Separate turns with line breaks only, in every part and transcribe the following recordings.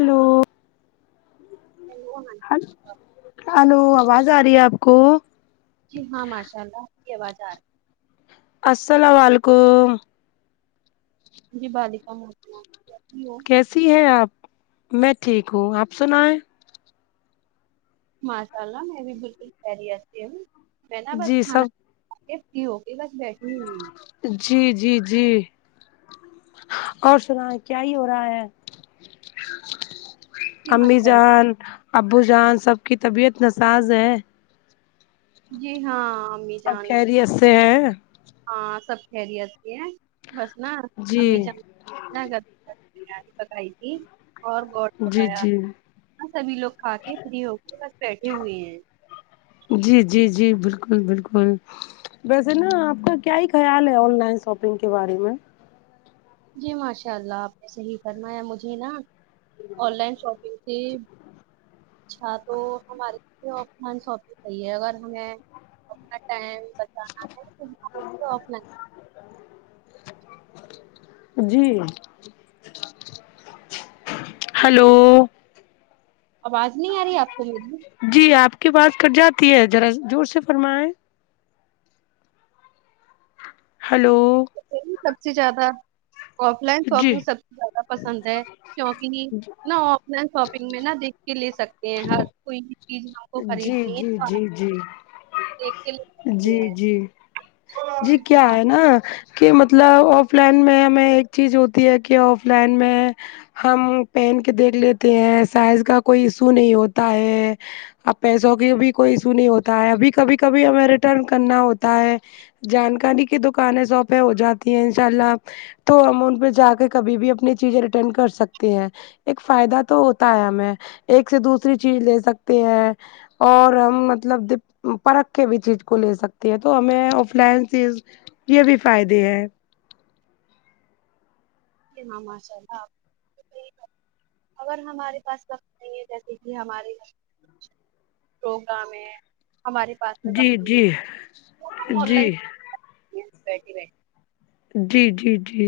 hello
hello مم
hello آواز آ رہی ہے آپ کو
جی ہاں ماشاء اللہ آپ کی آواز آ رہی ہے
السلام وعلیکم
جی وعلیکم السلام
کیسی ہے آپ میں ٹھیک ہوں آپ سنائیں
ماشاء اللہ میں بھی بالکل خیریت سے ہوں میں نا بس
جی سب
کھانا کی ہو کے بس بیٹھی ہوئی ہوں
جی جی جی اور سنا کیا ہی ہو رہا ہے
جی
امی
ماشاء اللہ
جان ابو جان سب کی طبیعت ناساز ہے
جی ہاں امی
اب
جان
خریت سے ہیں
ہاں سب خیریت سے ہے بس نا
جی
امی جان گ بریانی پکائی تھی اور گوڈ
جی
پکایا
جی
ہاں سبھی لوگ کھا کے فری ہو کے بس بیٹھے ہوئے ہیں
جی جی جی بالکل بالکل ویسے نا آپ کا کیا ہی خیال ہے آن لائن شاپنگ کے بارے میں
جی ماشاء اللہ آپ نے صحیح فرمایا ہے مجھے نا آن لائن شاپنگ سے اچھا تو ہمارے لئے آن لائن شاپنگ صحیح ہے اگر ہمیں اپنا ٹائم بچانا ہےنا تو آف لائن
جی ہلو
آواز نہیں آ رہی ہے آپ کو میری
جی آپ کی بات کٹ جاتی ہے ذرا زور سے فرمیں ہلو
سب سے زیادہ آف لائن
جی
شاپنگ سب سے زیادہ پسند ہے کیونکہ نا آف لائن شاپنگ میں نا دیکھ کے لے سکتے ہیں ہر کوئی چیزیں ہم کو
جی
خریدنی ہے
جی
اور
جی جی
دیکھ کے ل
جی جی جی کیا ہے نا کہ مطلب آف لائن میں ہمیں ایک چیز ہوتی ہے کہ آف لائن میں ہم پہن کے دیکھ لیتے ہیں سائز کا کوئی ایشو نہیں ہوتا ہے اب پیسوں کی بھی کوئی ایشو نہیں ہوتا ہے ابھی کبھی کبھی ہمیں ریٹرن کرنا ہوتا ہے جانکاری کی دکانیں ساپیں ہو جاتی ہیں ان شاء اللہ تو ہم ان پہ جا کے کبھی بھی اپنی چیزیں ریٹرن کر سکتے ہیں ایک فائدہ تو ہوتا ہے ہمیں ایک سے دوسری چیز لے سکتے ہیں اور ہم مطلب د پرکھ کے بھی چیز کو لے سکتے ہیں تو ہمیں آف لائن چیز یہ بھی فائدے ہیں
جی ہاں ماشاء اللہ اگر ہمارے پاس وقت نہیں ہے جیسے کہ ہمارے پروگ میں ہمارے پاس میں
جی
بقی
جی
آن
جی
لائن ج بیٹ بی
جی جی جی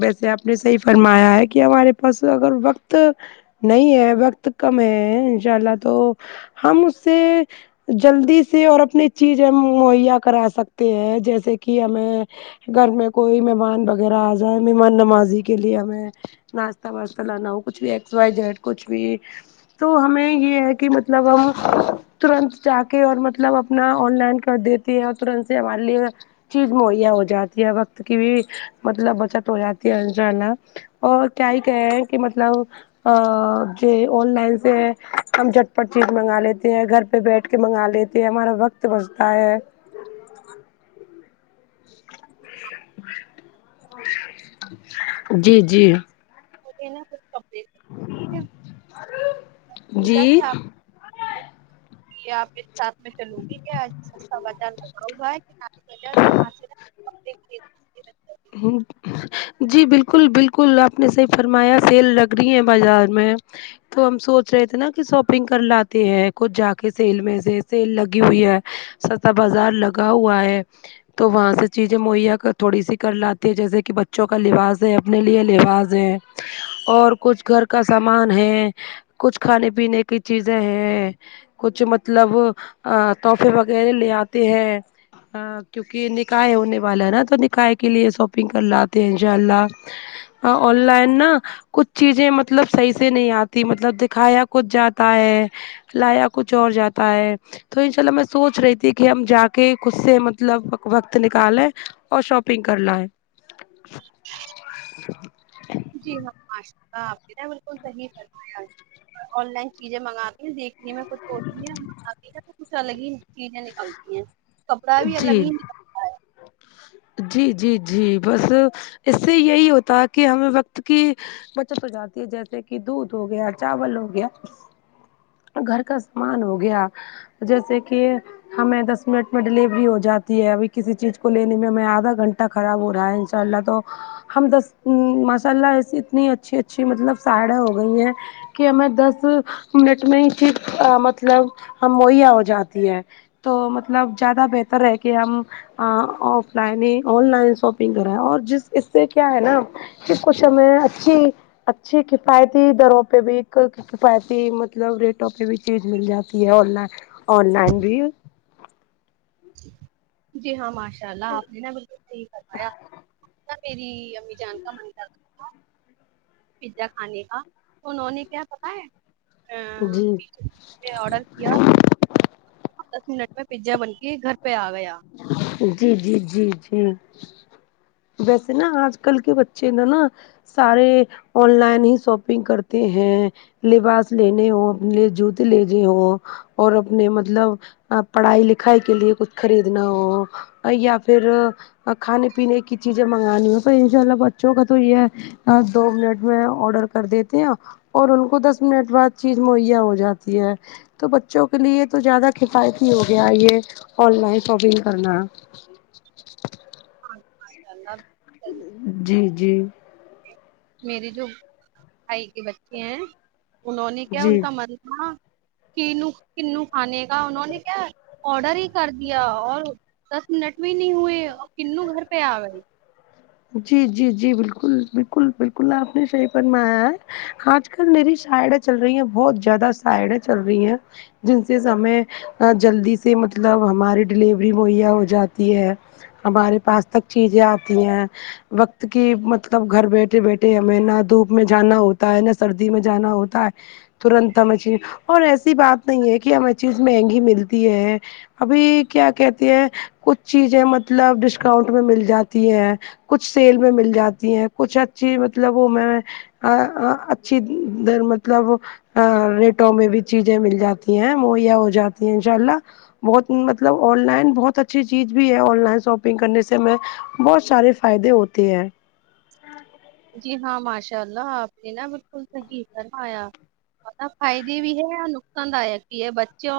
ویسے آپ نے صحیح فرمایا ہے کہ ہمارے پاس اگر وقت نہیں ہے وقت کم ہے ان شاء اللہ تو ہم اس سے جلدی سے اور اپنی چیز ہم مہیا کرا سکتے ہیں جیسے کہ ہمیں گھر میں کوئی مہمان وغیرہ آ جائے مہمان نمازی کے لیے ہمیں ناشتہ واشتہ لانا ہو کچھ بھی ایکس وائی جیٹ کچھ بھی تو ہمیں یہ ہے کہ مطلب ہم ترنت جا کے اور مطلب اپنا آن لائن کر دیتے ہیں اور تورنت سے ہمارے لیے چیز مہیا ہو جاتی ہے وقت کی بھی مطلب بچت ہو جاتی ہے انشاء اللہ اور کیا ہی کہ رہے ہیں کہ مطلب ا ج آن لائن سے ہم جٹ پٹ چیز منگا لیتے ہیں گھر پھر بیٹھ کے منگا لیتے ہیں ہمارا وقت بچتا ہے جی جی
کمسا کہ
جی
آپ کو یہ آپ ایک ساتھ میں چلوں گی کیا آج [unintelligible]
جی بالکل بالکل آپ نے صحیح فرمایا سیل لگ رہی ہے بازار میں تو ہم سوچ رہے تھے نا کہ شاپنگ کر لاتے ہیں کچھ جا کے سیل میں سے سیل لگی ہوئی ہے چھتا بازار لگا ہوا ہے تو وہاں سے چیزیں مہیا کر تھوڑی سی کر لاتی ہے جیسے کہ بچوں کا لباس ہے اپنے لیے لباس ہے اور کچھ گھر کا سامان ہے کچھ کھانے پینے کی چیزیں ہیں کچھ مطلب تحفے وغیرہ لے آتے ہیں ہاں کیونکہ نکاح ہونے والا ہے نا تو نکاح کے لیے شاپنگ کر لاتے ہیں انشاء اللہ آ آن لائن نہ کچھ چیزیں مطلب صحیح سے نہیں آتی مطلب دکھایا کچھ جاتا ہے لایا کچھ اور جاتا ہے تو ان شاء اللہ میں سوچ رہی تھی کہ ہم جا کے خود سے مطلب وقت نکالیں اور شاپ پنگ کر ل ہے
جی ہاں ماشاء اللہ آپ نے بالکل صحیح فرما یا آن لائن چیزیں منگاتی دیکھ جی میں کچھ ہوتی ہیں آتی ہیں تو کچھ الگ ہی چیزیں نکلتی ہیں کپڑا بھی
جی
الگ ہی
جی جی جی بس اس سے یہی ہوتا کہ ہمیں وقت کی بچت ہو جاتی ہے جیسے کہ دودھ ہو گیا چاول ہو گیا گھر کا سامان ہو گیا جیسے کہ ہمیں دس منٹ میں ڈیلیوری ہو جاتی ہے ابھی کسی چیز کو لینے میں ہمیں آدھا گھنٹہ خراب ہو رہا ہے ان شاء اللہ تو ہم دس ماشاء اللہ ایسی اتنی اچھی اچھی مطلب سائیڈ یں ہو گئی ہیں کہ ہمیں دس منٹ میں ہی چیز مطلب مہیا ہو جاتی ہے تو مطلب جیادہ بہتر ہے کہ ہم ا آف لائن نہی آن لائن شاپنگ کریں ہے اور جس اس سے کیا ہے نہ پھر کچھ ہمیں اچھی اچھی کفایتی دروں پہ بھی ایک کفایتی مطلب ریٹوں پہ بھی چیز مل جاتی ہے آن لائن آن لائن بھی
جی ہاں ماشاء اللہ آپ نے نا بالکل صحیح فرما یا میری امی جان کا من کر تا تھا پیزا کھانے کا تو انہوں نے کیا پتہ ہے
جی
اں آڈر کیا دس منٹ میں پیزا بن کے گھر پہ آ گیا
جی جی جی جی ویسے نہ آج کل کے بچے نہ نہ سارے آن لائن ہی شاپنگ کرتے ہیں لباس لینے ہو اپنے جوتے لینے ہو اور اپنے مطلب پڑھائی لکھائی کے لیے کچھ خریدنا ہو یا پھر کھانے پینے کی چیزیں منگانی ہو تو ان شاء اللہ بچوں کا تو یہ ہے دو منٹ میں آڈر کر دیتے ہیں اور ان کو دس منٹ بعد چیز مہیا ہو جاتی ہے تو بچوں کے لیے تو زیادہ کفایتی ہو گیا یہ آن لائن شاپنگ کرنا
اور ماشاءاللہ
جی جی
میرے جو بھائی کے بچے ہیں انہوں نے کیا ان
جی
کا من نا کینو کنوں کھانے کا انہوں نے کیا آڈر ہی کر دیا اور دس منٹ میں نہیں ہوئے کنوں گھر پہ آ گئی
جی جی جی بالکل بالکل بالکل آپ نے صحیح فر مایا ہے آج کل میری سائیڈ یں چل رہی ہیں بہت زیادہ سائیڈ یں چل رہی ہیں جن سیس ہمیں جلدی سے مطلب ہماری ڈیلیوری مہیا ہو جاتی ہے ہمارے پاس تک چیزیں آتی ہیں وقت کی مطلب گھر بیٹھے بیٹھے ہمیں نہ دھوپ میں جانا ہوتا ہے نہ سردی میں جانا ہوتا ہے ترنت ہمیں چین اور ایسی بات نہیں ہے کہ ہمیں چیز مہنگی ملتی ہے ابھی کیا کہتے ہیں کچھ چیزیں مطلب ڈسکاؤنٹ میں مل جاتی ہے کچھ سیل میں مل جاتی ہیں کچھ اچھی مطلب وہ میں ا ا اچھی در مطلب ریٹوں میں بھی چیزیں مل جاتی ہیں مہیا ہو جاتی ہیں ان شاء اللہ بہت مطلب آن لائن بہت اچھی چیز بھی ہے آن لائن شاپنگ کرنے سے میں بہت سارے فائدے ہوتے ہیں
جی ہاں ماشاء اللہ آپ نے نہ بالکل صحیح فرما یا اور فائدے بھی ہے اور نقصان دایک بھی ہے بچوں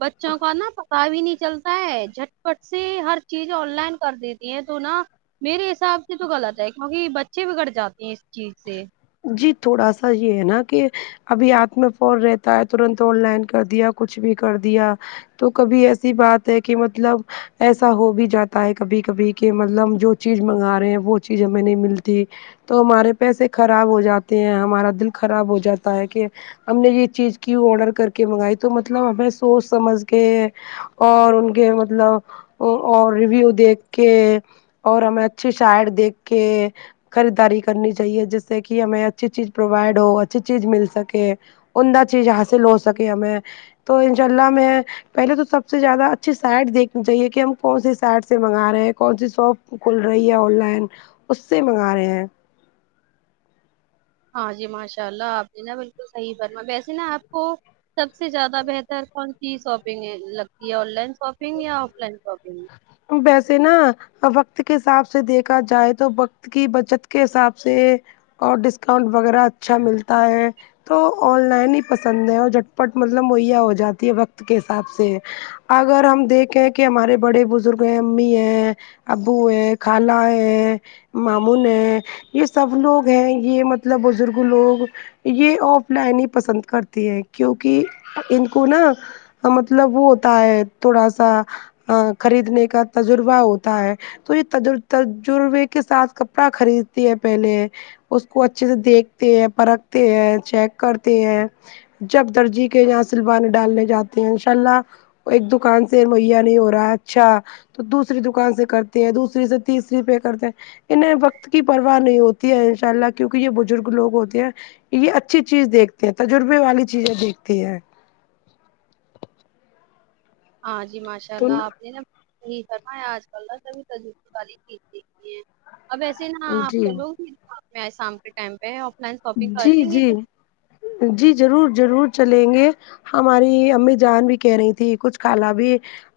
بچوں کو نا پتا بھی نہیں چلتا ہے جٹپٹ سے ہر چیز آن لائن کر دیتی ہے تو نا میرے حساب سے تو غلط ہے کیونکہ بچے بگڑ جاتے ہیں اس چیز سے
جی تھوڑا سا یہ ہے نا کہ ابھی ہاتھ میں فون رہتا ہے ترنت ا لائن کر دیا کچھ بھی کر دیا تو کبھی ایسی بات ہے کہ مطلب ایسا ہو بھی جاتا ہے کبھی کبھی کہ مطلب جو چیز منگا رہے ہیں وہ چیز ہمیں نہیں ملتی تو ہمارے پیسے خراب ہو جاتے ہیں ہمارا دل خراب ہو جاتا ہے کہ ہم نے یہ چیز کیو آڈر کر کے منگائی تو مطلب ہمیں سوچ سمج کے اور ان کے مطلب اور ریویو دیکھ کے اور ہمیں اچھی چیٹ دیکھ کے خریداری کرنی چاہیے جس جس سے کہ ہمیں اچھی چیز پرووائڈ ہو اچھی چیز مل سکے اعمدہ چیز حاصل ہو سکے میں تو انشاء اللہ میں پہلے تو سب سے زیادہ اچھیے سیٹ دیکھنی چاہیے کہ ہم کون سے سیٹ سے منگا رہے ہیں کون سی شاپ کھل رہی ہے آن لائن اس سے منگا رہے ہیں
ہاں جی ماشاء اللہ آپ نے نا بالکل صحیح فرمایا ویسے نا آپ کو سب سے زیادہ بہتر کون سی شاپنگ لگتی ہے آن لائن شاپنگ یا آف لائن شاپنگ
ویسے نا وقت کے حساب سے دیکھا جائے تو وقت کی بچت کے حساب سے اور ڈسکاؤنٹ وغیرہ اچھا ملتا ہے تو آن لائن ہی پسند ہے اور جھٹپٹ مطلب مہیا ہو جاتی ہے وقت کے حساب سے اگر ہم دیکھیں کہ ہمارے بڑے بزرگ پ امی ہے ابو ہے خالا ہے مامن ہیں یہ سب لوگ ہیں یہ مطلب بزرگ لوگ یہ آف لائن ہی پسند کرتی ہے کیونکہ ان کو نا مطلب وہ ہوتا ہے تھوڑا سا خریدنے کا تجربہ ہوتا ہے تو یہ تجربے کے ساتھ کپڑا خریدتی ہے پہلے اس کو اچھے سے دیکھتے ہیں پرکھتے ہیں چیک کرتے ہیں جب درجی کے یہاں سلوان ڈالنے جاتے ہیں ان شاء اللہ ایک دوکان سے موہیا نہیں ہو رہا اچھا تو دوسری دوکان سے کرتی ہے دوسری سے تیسری پہ کرتے انہیں وقت کی پرواہ نہیں ہوتی ہے ان شاء اللہ کیونکہ یہ بزرگ لوگ ہوتے ہیں یہ اچھی چیز دیکھتے ہیں تجربے والی چیزیں دیکھتی ہے
ہاں جی ماشاء
تو
اللہ آپ نے نا صحیح فرمایا آج کل [inaudible] اب وسے نا آپ چ لو گی شپ میں آ شام کے ٹائم پہ آف لائن شاپنگ کر
جی
لیں گے
جی جی ضرور ضرور چلیں گے ہماری امی جان بھی کہہ رہی تھی کچھ کالا بھی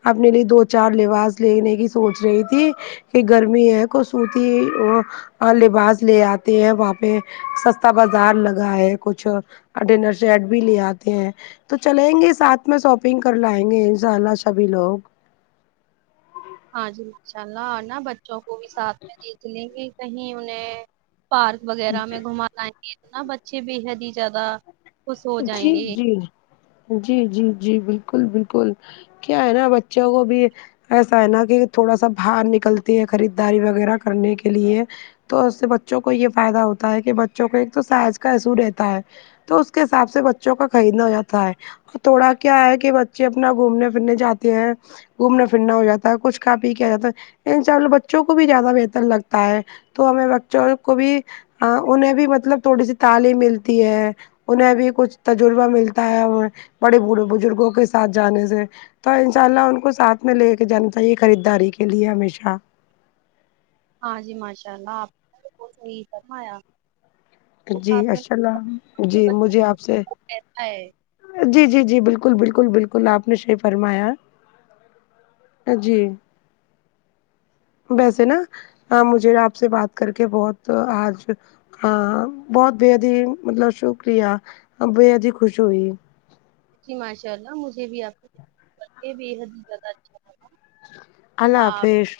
اپنے لیے دو چار لباس لینے کی سوچ رہی تھی کہ گرمی ہے خصوتی لباس لے آتے ہیں وہاں پہ چھتا بازار لگا ہے کچھ ڈنر سے ایڈ بھی لے آتے ہیں تو چلیں گے ساتھ میں شاپنگ کر لائیں گے ان شاء اللہ سبھی لوگ
ہاں جی انشاء اللہ اور نا بچوں کو بھی ساتھ میں دیکھ لیں گے کہیں انہیں پارک وغیرہ میں گھما لائیں گے تو نا بچے بے حد ہی زیادہ خوش ہو جائیں
جی
گے
جی جی جی جی بالکل بالکل کیا ہے نا بچوں کو بھی ایسا ہے نا کہ تھوڑا سا باہر نکلتی ہے خریداری وغیرہ کرنے کے لیے تو اس سے بچوں کو یہ فائدہ ہوتا ہے کہ بچوں کو ایک تو ساناز کا حسو رہتا ہے تو اس کے حساب سے بچوں کا خریدنا ہواتا ہے تھوڑا کیا ہے کہ بچے اپنا گھومنے پھرنے جاتے ہیں گھومنا پھرنا ہو جاتا ہے کچھ کھا پی کے آ جاتا ہے انشاالہ بچوں کو بھی زیادہ بہتر لگتا ہے تو ہمیں بچوں کو بھی انہیں بھی مطلب تھوڑی سی تعلیم ملتی ہے انہیں بھی کچھ تجربہ ملتا ہے بڑے بزرگوں کے ساتھ جانے سے تو انشاء اللہ ان کو ساتھ میں لے کے جانا چاہیے خریداری کے لیے ہمیشہ
ہاں جی ماشاء اللہ آپ نے بہت صحیح فرمایا وہ
جی
ساتھ میں
ماشاللہ
تو
جی
بچوں
مجھے آپ سے
کو کہتا ہے
جی جی جی بالکل بالکل بالکل آپ نے صحیح فرمایا جی ویسے نا مجھے آپ سے بات کر کے بہت آج ہاں بہت بےحد ہی مطلب شکریہ بےحد ہی خوش ہوئی
جی ماشاء اللہ مجھے بھی آپ سے بات کرکے بے حد ہی زیادہ اچھا لگا
اللہ حافظ